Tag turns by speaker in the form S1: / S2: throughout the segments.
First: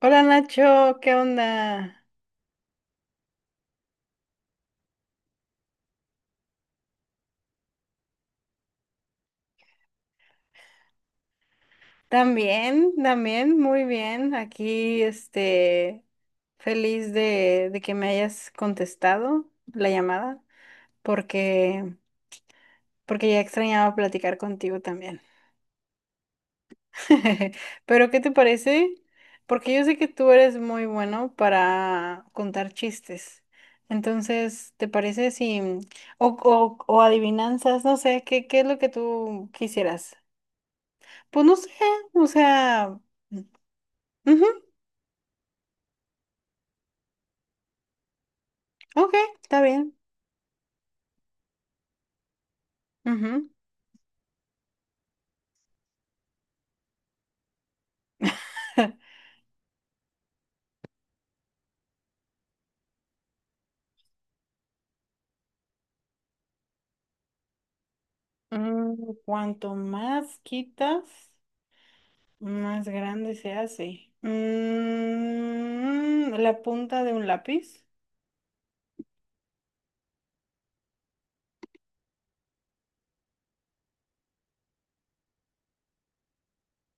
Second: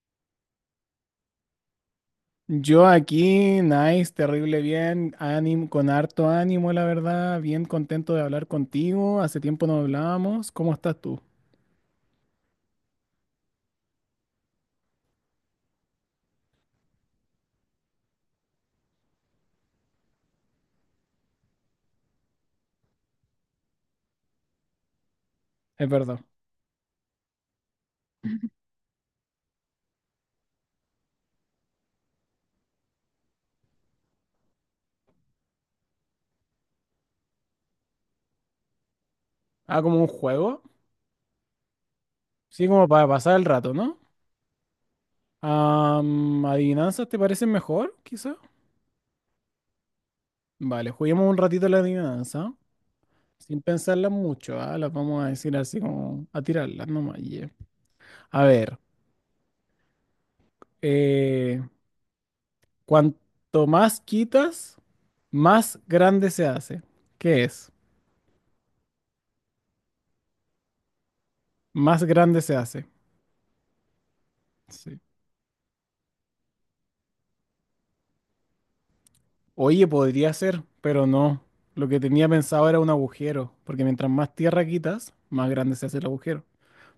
S1: Hola Nacho, ¿qué onda?
S2: Yo aquí, nice, terrible bien, ánimo, con harto ánimo, la verdad, bien contento de hablar contigo. Hace tiempo no hablábamos. ¿Cómo estás tú?
S1: También, también, muy bien. Aquí, feliz de que me hayas contestado la llamada, porque, porque ya extrañaba platicar contigo también.
S2: Es verdad.
S1: Pero, ¿qué te parece? Porque yo sé que tú eres muy bueno para contar chistes. Entonces, ¿te parece si, o adivinanzas, no sé, ¿qué, qué es lo que tú
S2: Ah, como un
S1: quisieras?
S2: juego.
S1: Pues no sé, o
S2: Sí, como
S1: sea,
S2: para pasar el rato, ¿no?
S1: ujú,
S2: ¿Adivinanzas te parecen mejor, quizá?
S1: ok, está bien.
S2: Vale, juguemos un ratito la adivinanza,
S1: Ujú.
S2: sin pensarlas mucho, ¿ah? Las vamos a decir así como a tirarlas nomás. Yeah. A ver, eh, cuanto más quitas, más grande se hace. ¿Qué es?
S1: Mm, cuanto más quitas,
S2: Más grande se
S1: más
S2: hace.
S1: grande se hace.
S2: Sí.
S1: Mm, la punta de un lápiz.
S2: Oye, podría ser, pero no. Lo que tenía pensado era un agujero, porque mientras más tierra quitas, más grande se hace el agujero.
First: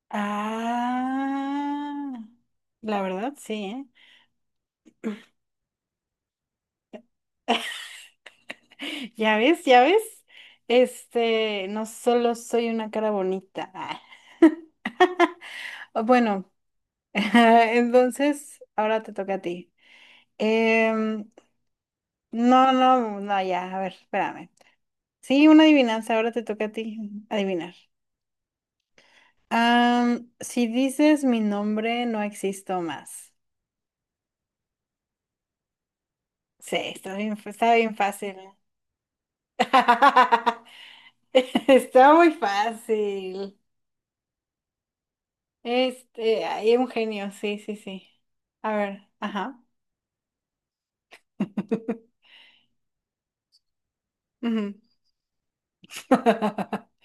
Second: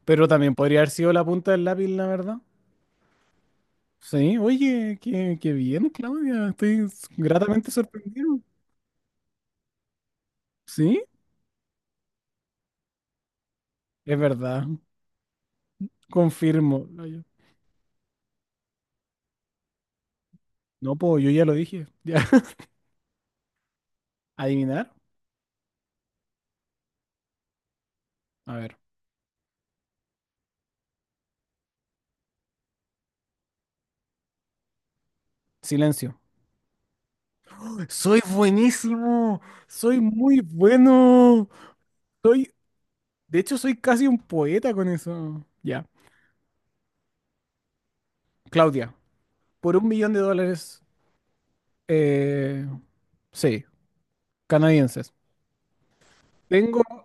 S2: Pero también podría haber sido la punta del lápiz, la
S1: Ah,
S2: verdad.
S1: la verdad, sí, ¿eh?
S2: Sí, oye, qué bien, Claudia. Estoy gratamente sorprendido.
S1: Ya ves, ya ves.
S2: Sí,
S1: Este, no solo soy una cara bonita. Ah.
S2: es verdad.
S1: Bueno,
S2: Confirmo.
S1: entonces, ahora te toca a ti.
S2: No, pues
S1: Em,
S2: yo ya lo dije. Ya.
S1: No, no, no, ya, a ver, espérame.
S2: ¿Adivinar?
S1: Sí, una adivinanza, ahora te toca a ti adivinar.
S2: A ver.
S1: Am, si dices mi nombre, no existo más.
S2: Silencio.
S1: Sí, está bien, está bien
S2: Soy
S1: fácil.
S2: buenísimo. Soy muy bueno.
S1: Está muy
S2: Soy De hecho,
S1: fácil.
S2: soy casi un poeta con eso. Ya.
S1: Este, hay un genio, sí, sí, sí. A
S2: Claudia,
S1: ver, ajá.
S2: por 1 millón de dólares, eh, sí,
S1: Ujú.
S2: canadienses. Tengo,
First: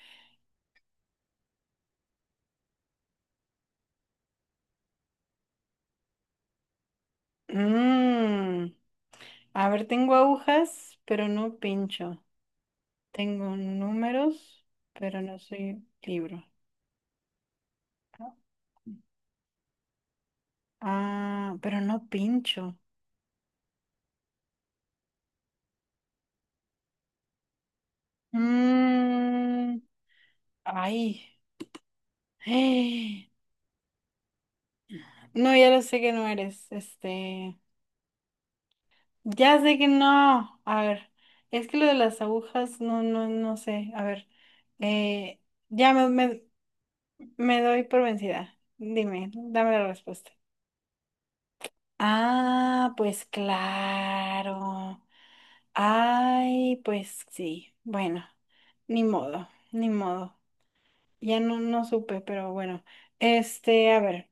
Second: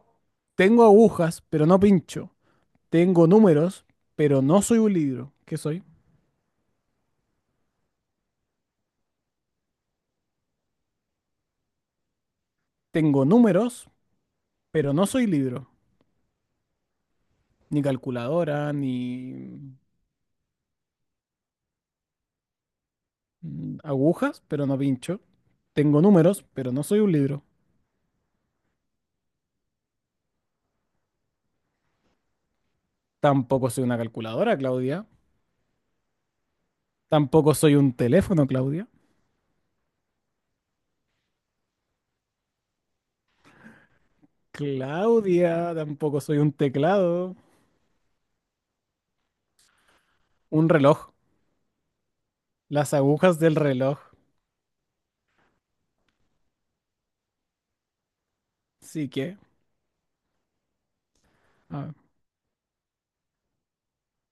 S2: tengo agujas, pero no pincho. Tengo números, pero no soy un libro. ¿Qué soy?
S1: Mm, a ver, tengo agujas, pero no pincho.
S2: Tengo
S1: Tengo
S2: números,
S1: números,
S2: pero no
S1: pero
S2: soy
S1: no
S2: libro.
S1: soy libro.
S2: Ni calculadora, ni
S1: Ah, pero no pincho.
S2: agujas, pero no pincho. Tengo números, pero no soy un libro.
S1: Mm, ay. Eh,
S2: Tampoco soy una calculadora, Claudia.
S1: No, ya lo sé que no eres.
S2: Tampoco
S1: Este.
S2: soy un teléfono, Claudia.
S1: Ya sé que no. A ver. Es que lo de las agujas, no sé. A ver. eh,
S2: Claudia,
S1: ya me,
S2: tampoco soy
S1: me,
S2: un teclado.
S1: me doy por vencida. Dime, dame la respuesta.
S2: Un reloj.
S1: Ah,
S2: Las
S1: pues
S2: agujas del reloj.
S1: claro. Ay, pues sí. Bueno, ni
S2: Sí que.
S1: modo, ni modo. Ya no, no
S2: Ah,
S1: supe, pero bueno. Este, a ver.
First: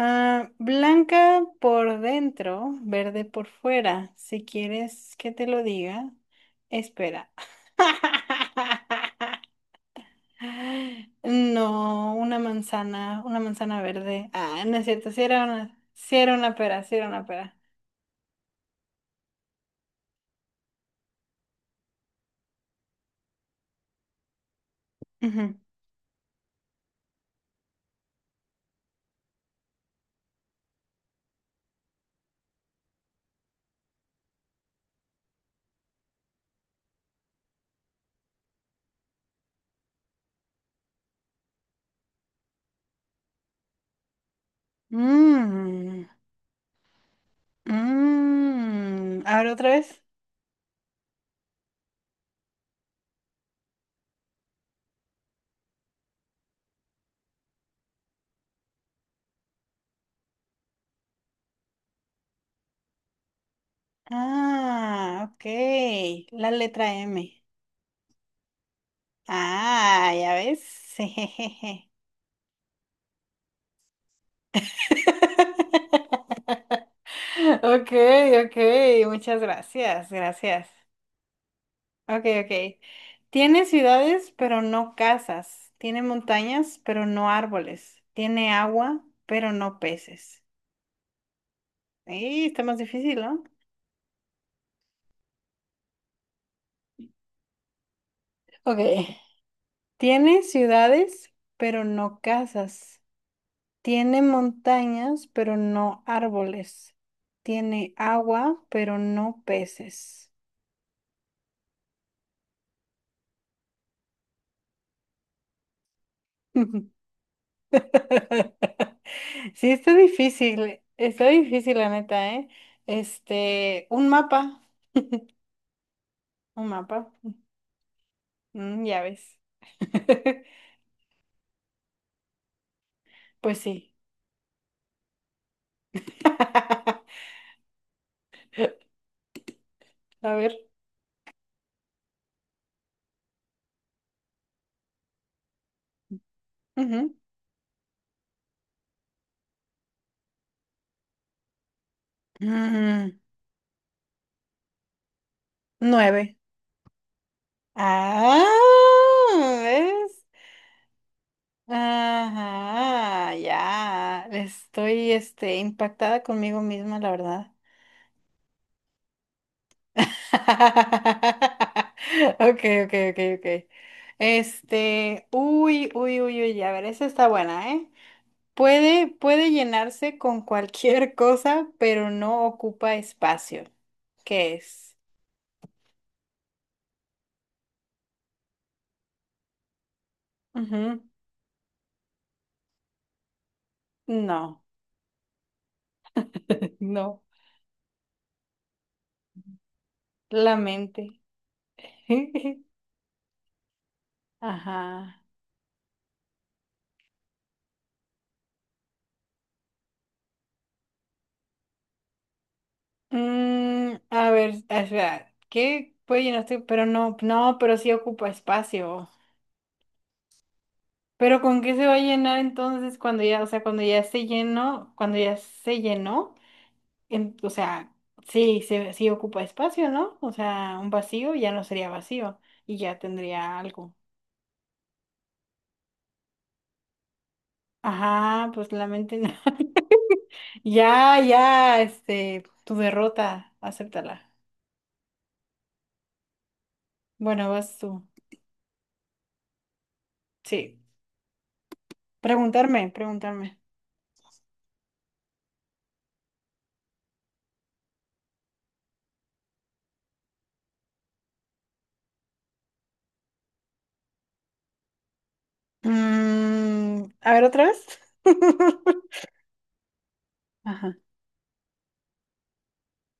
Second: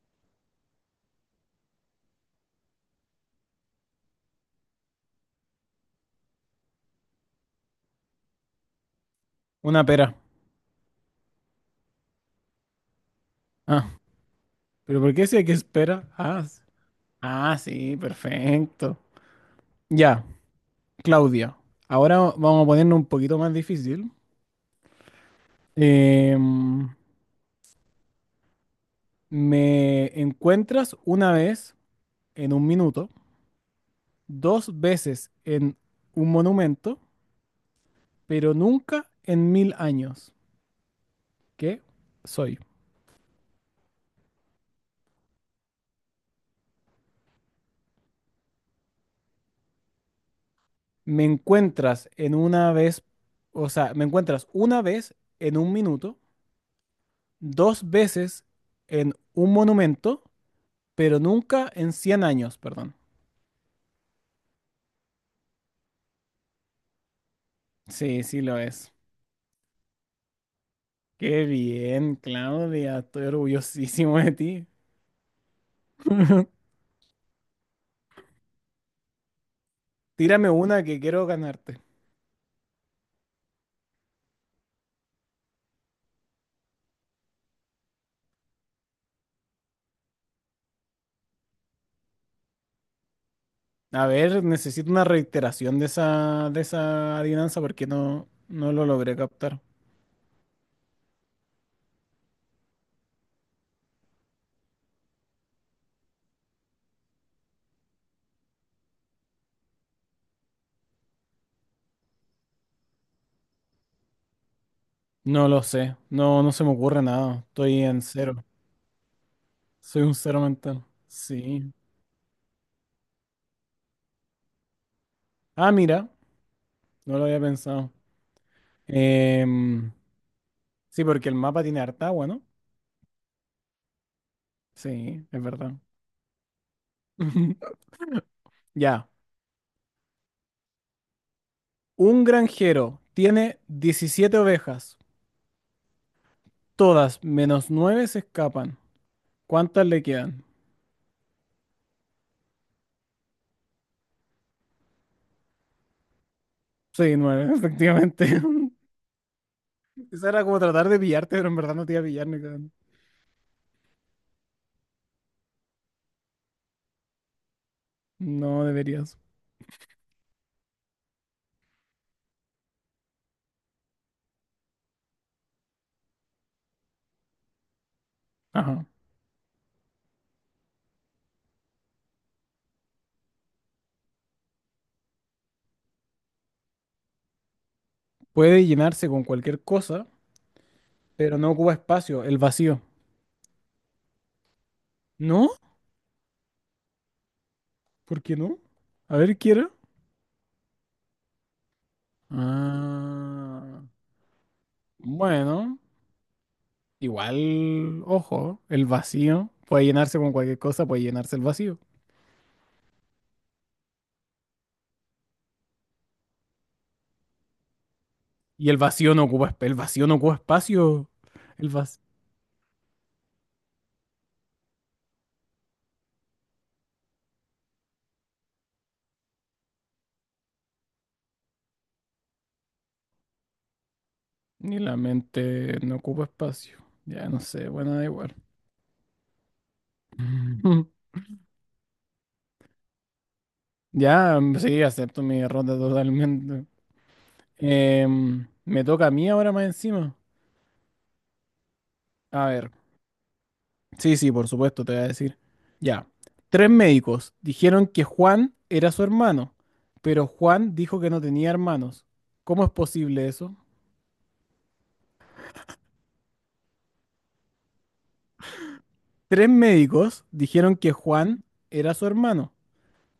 S1: Ah, blanca por dentro, verde por fuera. Si quieres que te lo diga, espera.
S2: una pera.
S1: No, una manzana
S2: Ah,
S1: verde. Ah, no es
S2: pero
S1: cierto,
S2: ¿por
S1: si
S2: qué si
S1: era
S2: hay que
S1: una,
S2: espera?
S1: sí era
S2: Ah,
S1: una pera, si era una pera.
S2: ah, sí, perfecto. Ya, Claudia. Ahora vamos a ponernos un poquito más difícil.
S1: Ujú.
S2: Em, Me encuentras una vez en un minuto, dos veces en un monumento, pero nunca en 1.000 años. ¿Qué soy?
S1: Mm, mm. A ver, otra vez.
S2: Me encuentras en una vez, o sea, me encuentras una vez en un minuto, dos veces en un monumento, pero nunca en 100 años, perdón.
S1: Ah, ok. La letra M.
S2: Sí, sí lo es.
S1: Ah, ya ves.
S2: Qué bien, Claudia, estoy orgullosísimo de ti.
S1: Okay, okay, muchas gracias,
S2: Tírame
S1: gracias.
S2: una que quiero ganarte.
S1: Okay, okay. Tiene ciudades, pero no casas. Tiene montañas, pero no árboles. Tiene agua, pero no peces. Ahí está más difícil, ¿no?
S2: A ver, necesito una reiteración de esa adivinanza porque no lo
S1: Okay.
S2: logré captar.
S1: Tiene ciudades, pero no casas. Tiene montañas, pero no árboles. Tiene agua, pero no peces.
S2: No lo sé, no se me ocurre nada, estoy en cero,
S1: Sí,
S2: soy un cero mental.
S1: está
S2: Sí.
S1: difícil la neta, ¿eh? Este,
S2: Ah, mira,
S1: un mapa,
S2: no lo había pensado.
S1: mm, ya ves.
S2: Em, sí, porque el mapa tiene harta agua, ¿no?
S1: Pues sí.
S2: Sí, es verdad. Ya.
S1: A ver.
S2: Un granjero tiene 17 ovejas.
S1: Ujú.
S2: Todas menos 9 se escapan. ¿Cuántas le quedan?
S1: Mm, nueve.
S2: Sí, nueve, efectivamente.
S1: Ah, ¿ves?
S2: Esa era como tratar de pillarte, pero en verdad no te iba a pillar ni cagando.
S1: Ajá, ya. Estoy, este, impactada conmigo misma, la verdad.
S2: No deberías.
S1: Okay, okay, okay, okay. Este, uy, uy, uy, uy, a ver, esa está buena, ¿eh?
S2: Ajá.
S1: Puede llenarse con cualquier cosa, pero no ocupa espacio. ¿Qué es?
S2: Puede llenarse con cualquier cosa,
S1: Ujú.
S2: pero no ocupa espacio, el vacío.
S1: No,
S2: ¿No?
S1: no,
S2: ¿Por qué no? A ver, quiero.
S1: la mente.
S2: Ah.
S1: Ajá.
S2: Bueno, igual, ojo, el vacío puede llenarse con cualquier cosa, puede llenarse el vacío.
S1: Mm, a ver, espera, ¿qué puede llenarse? Pero no, no, pero sí ocupa
S2: Y
S1: espacio.
S2: el vacío no ocupa espacio.
S1: Pero ¿con
S2: El
S1: qué se va a
S2: vacío,
S1: llenar entonces cuando ya, o sea, cuando ya se llenó, cuando ya se llenó, o sea, sí, sí ocupa espacio, ¿no? O sea, un vacío ya no sería vacío y ya tendría algo.
S2: ni la mente no ocupa espacio. Ya no sé, bueno, da igual.
S1: Ajá, pues la mente no. Ya, ya, este, tu derrota, acéptala.
S2: Ya, sí, acepto mi derrota totalmente.
S1: Bueno, vas tú.
S2: Me toca a mí ahora más encima.
S1: Sí.
S2: A ver.
S1: Preguntarme, preguntarme.
S2: Sí, sí, por supuesto, te voy a decir. Ya. Tres médicos dijeron que Juan era su hermano, pero Juan dijo que no tenía hermanos. ¿Cómo es posible eso?
S1: Mm, a ver, otra vez.
S2: Tres médicos dijeron que
S1: Ajá.
S2: Juan era su hermano,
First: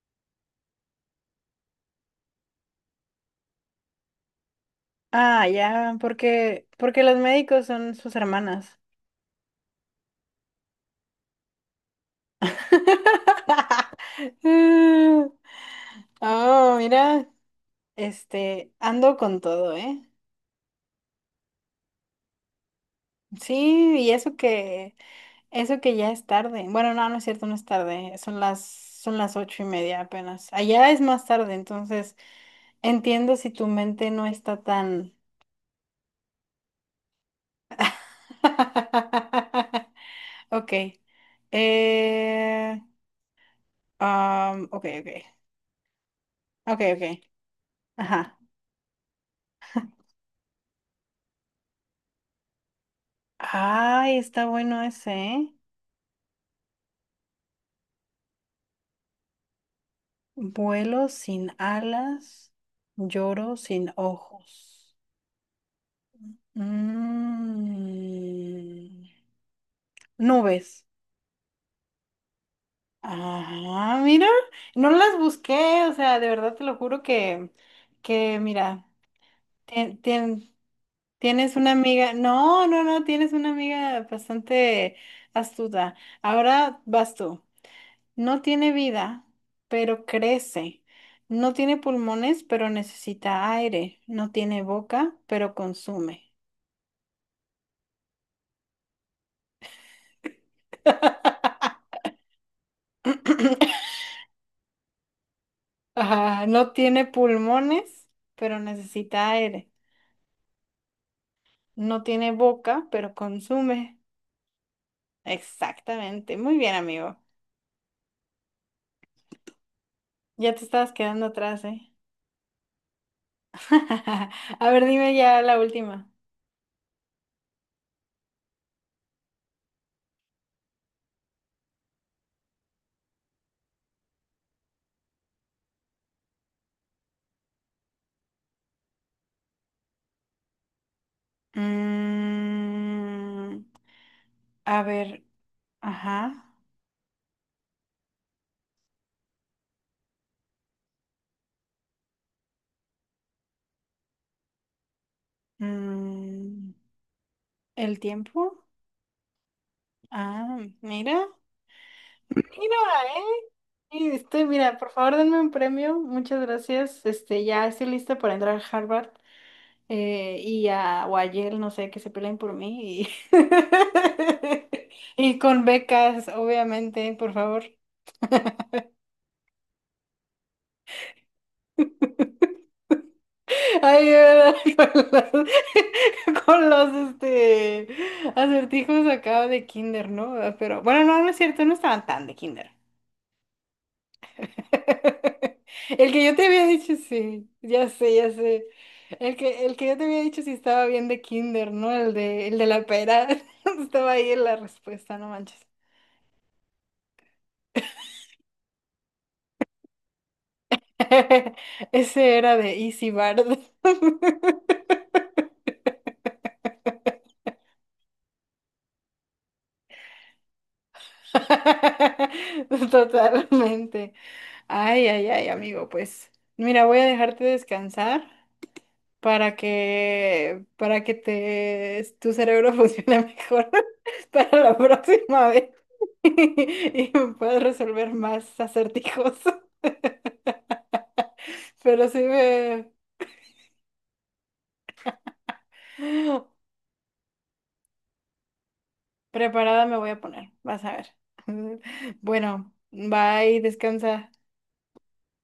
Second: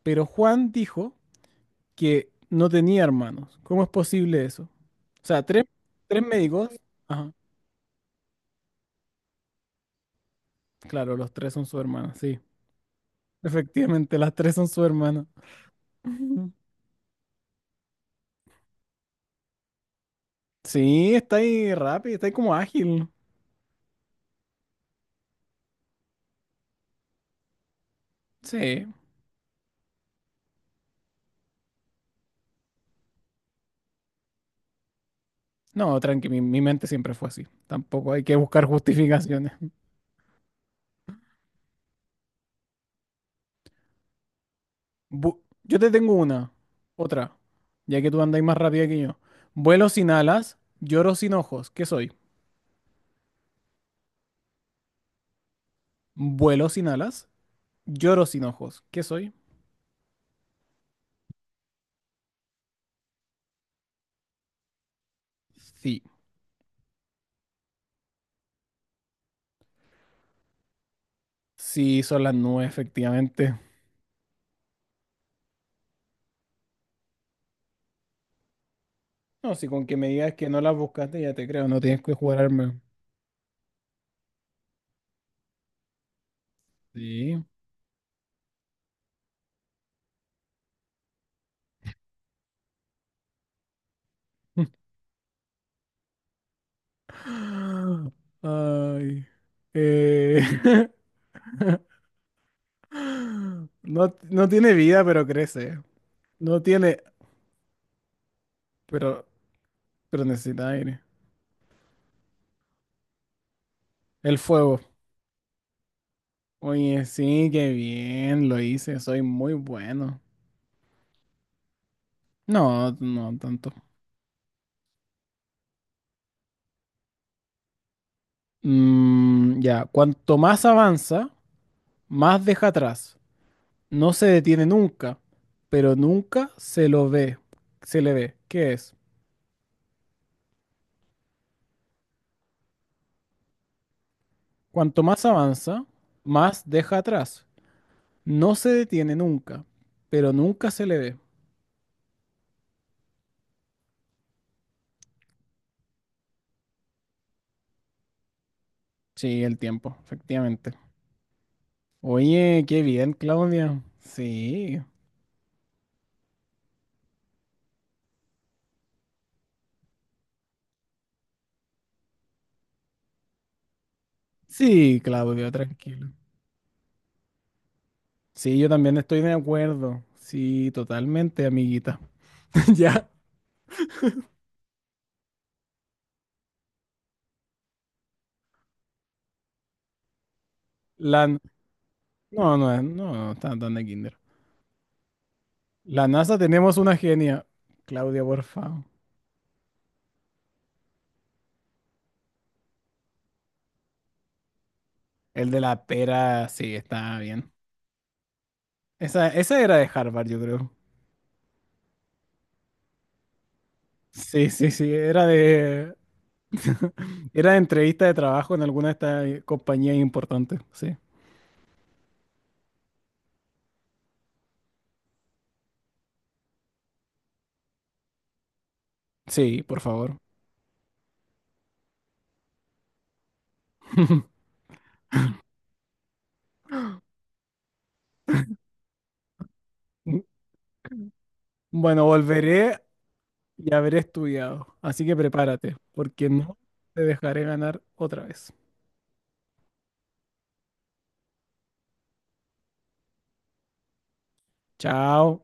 S2: pero Juan dijo que no tenía hermanos. ¿Cómo es posible eso? O sea,
S1: Ah,
S2: tres,
S1: ya,
S2: tres médicos.
S1: porque los
S2: Ajá.
S1: médicos son sus hermanas.
S2: Claro, los tres son su hermana, sí. Efectivamente, las tres son su hermana.
S1: Oh, mira, este, ando con todo, ¿eh?
S2: Sí, está ahí rápido, está ahí como ágil.
S1: Sí, y eso que ya es tarde. Bueno, no, no es cierto, no es tarde.
S2: Sí.
S1: Son las ocho y media apenas. Allá es más tarde, entonces entiendo si tu mente no está tan.
S2: No, tranqui, mi mente siempre fue así. Tampoco hay que buscar justificaciones.
S1: Ok. Eh, ok, ok.
S2: Yo te tengo una,
S1: Ok, ok.
S2: otra, ya que tú
S1: Ajá.
S2: andas más rápida que yo. Vuelo sin alas, lloro sin ojos. ¿Qué soy?
S1: Ay, está bueno ese, ¿eh?
S2: Vuelo sin alas, lloro sin ojos. ¿Qué soy?
S1: Vuelo sin alas, lloro sin ojos.
S2: Sí.
S1: Mm, nubes.
S2: Sí, son las nubes, efectivamente.
S1: Ah, mira, no las busqué, o sea, de verdad te lo juro que mira,
S2: No, si con que
S1: tien-
S2: me digas que
S1: tien-
S2: no las buscaste, ya te
S1: tienes
S2: creo,
S1: una
S2: no tienes
S1: amiga,
S2: que
S1: no,
S2: jurarme.
S1: no, no, tienes una amiga bastante astuta. Ahora vas tú.
S2: Sí.
S1: No tiene vida, pero crece. No tiene pulmones, pero necesita aire. No tiene boca, pero consume.
S2: Ay. Eh, No, no tiene vida, pero crece.
S1: Ah,
S2: No
S1: no
S2: tiene,
S1: tiene pulmones, pero
S2: pero,
S1: necesita aire.
S2: pero necesita aire.
S1: No tiene boca, pero consume.
S2: El fuego.
S1: Exactamente. Muy bien,
S2: Oye,
S1: amigo.
S2: sí, qué bien, lo hice, soy muy bueno.
S1: Ya te estabas quedando atrás, ¿eh?
S2: No, no tanto.
S1: A ver, dime ya la última.
S2: Ya, cuanto más avanza, más deja atrás. No se detiene nunca, pero nunca se lo ve, se le ve. ¿Qué es?
S1: Mm, a
S2: Cuanto
S1: ver,
S2: más avanza,
S1: ajá.
S2: más deja atrás. No se detiene nunca, pero nunca se le ve.
S1: Mm, ¿el tiempo?
S2: Sí, el tiempo,
S1: Ah,
S2: efectivamente.
S1: mira, mira,
S2: Oye, qué bien,
S1: eh.
S2: Claudia.
S1: Y estoy mira,
S2: Sí.
S1: por favor, denme un premio. Muchas gracias. Este, ya estoy lista para entrar a Harvard y o a Yale, no sé, que se peleen por mí. Y,
S2: Sí,
S1: y
S2: Claudio,
S1: con
S2: tranquilo.
S1: becas, obviamente, por favor.
S2: Sí, yo también estoy de acuerdo. Sí, totalmente, amiguita. Ya,
S1: Ayuda con con los, este, acertijos acá de kinder, ¿no? Pero bueno, no, no es
S2: la...
S1: cierto, no estaban tan de
S2: No,
S1: kinder.
S2: no, no, no, tan de kinder. La
S1: El que yo
S2: NASA
S1: te había
S2: tenemos
S1: dicho,
S2: una genia.
S1: sí, ya sé,
S2: Claudia,
S1: ya
S2: por
S1: sé.
S2: favor.
S1: El que yo te había dicho si estaba bien de kinder, ¿no? El de la pera. Estaba ahí en la respuesta, no
S2: El de
S1: manches.
S2: la pera, sí, está bien. Esa era de Harvard, yo creo.
S1: Ese era de Easy Bard.
S2: Sí, sí, sí, era de. Era de entrevista de trabajo en alguna de estas compañías importantes, sí.
S1: Totalmente. Ay, ay, ay, amigo, pues mira, voy a dejarte descansar.
S2: Sí, por favor.
S1: Para que tu cerebro funcione mejor para la próxima vez y puedas resolver más acertijos.
S2: Bueno,
S1: Pero sí
S2: volveré
S1: me...
S2: y haber estudiado. Así que prepárate, porque no te dejaré ganar otra vez.
S1: Preparada me voy a poner, vas a ver. Bueno, bye, descansa.
S2: Chao.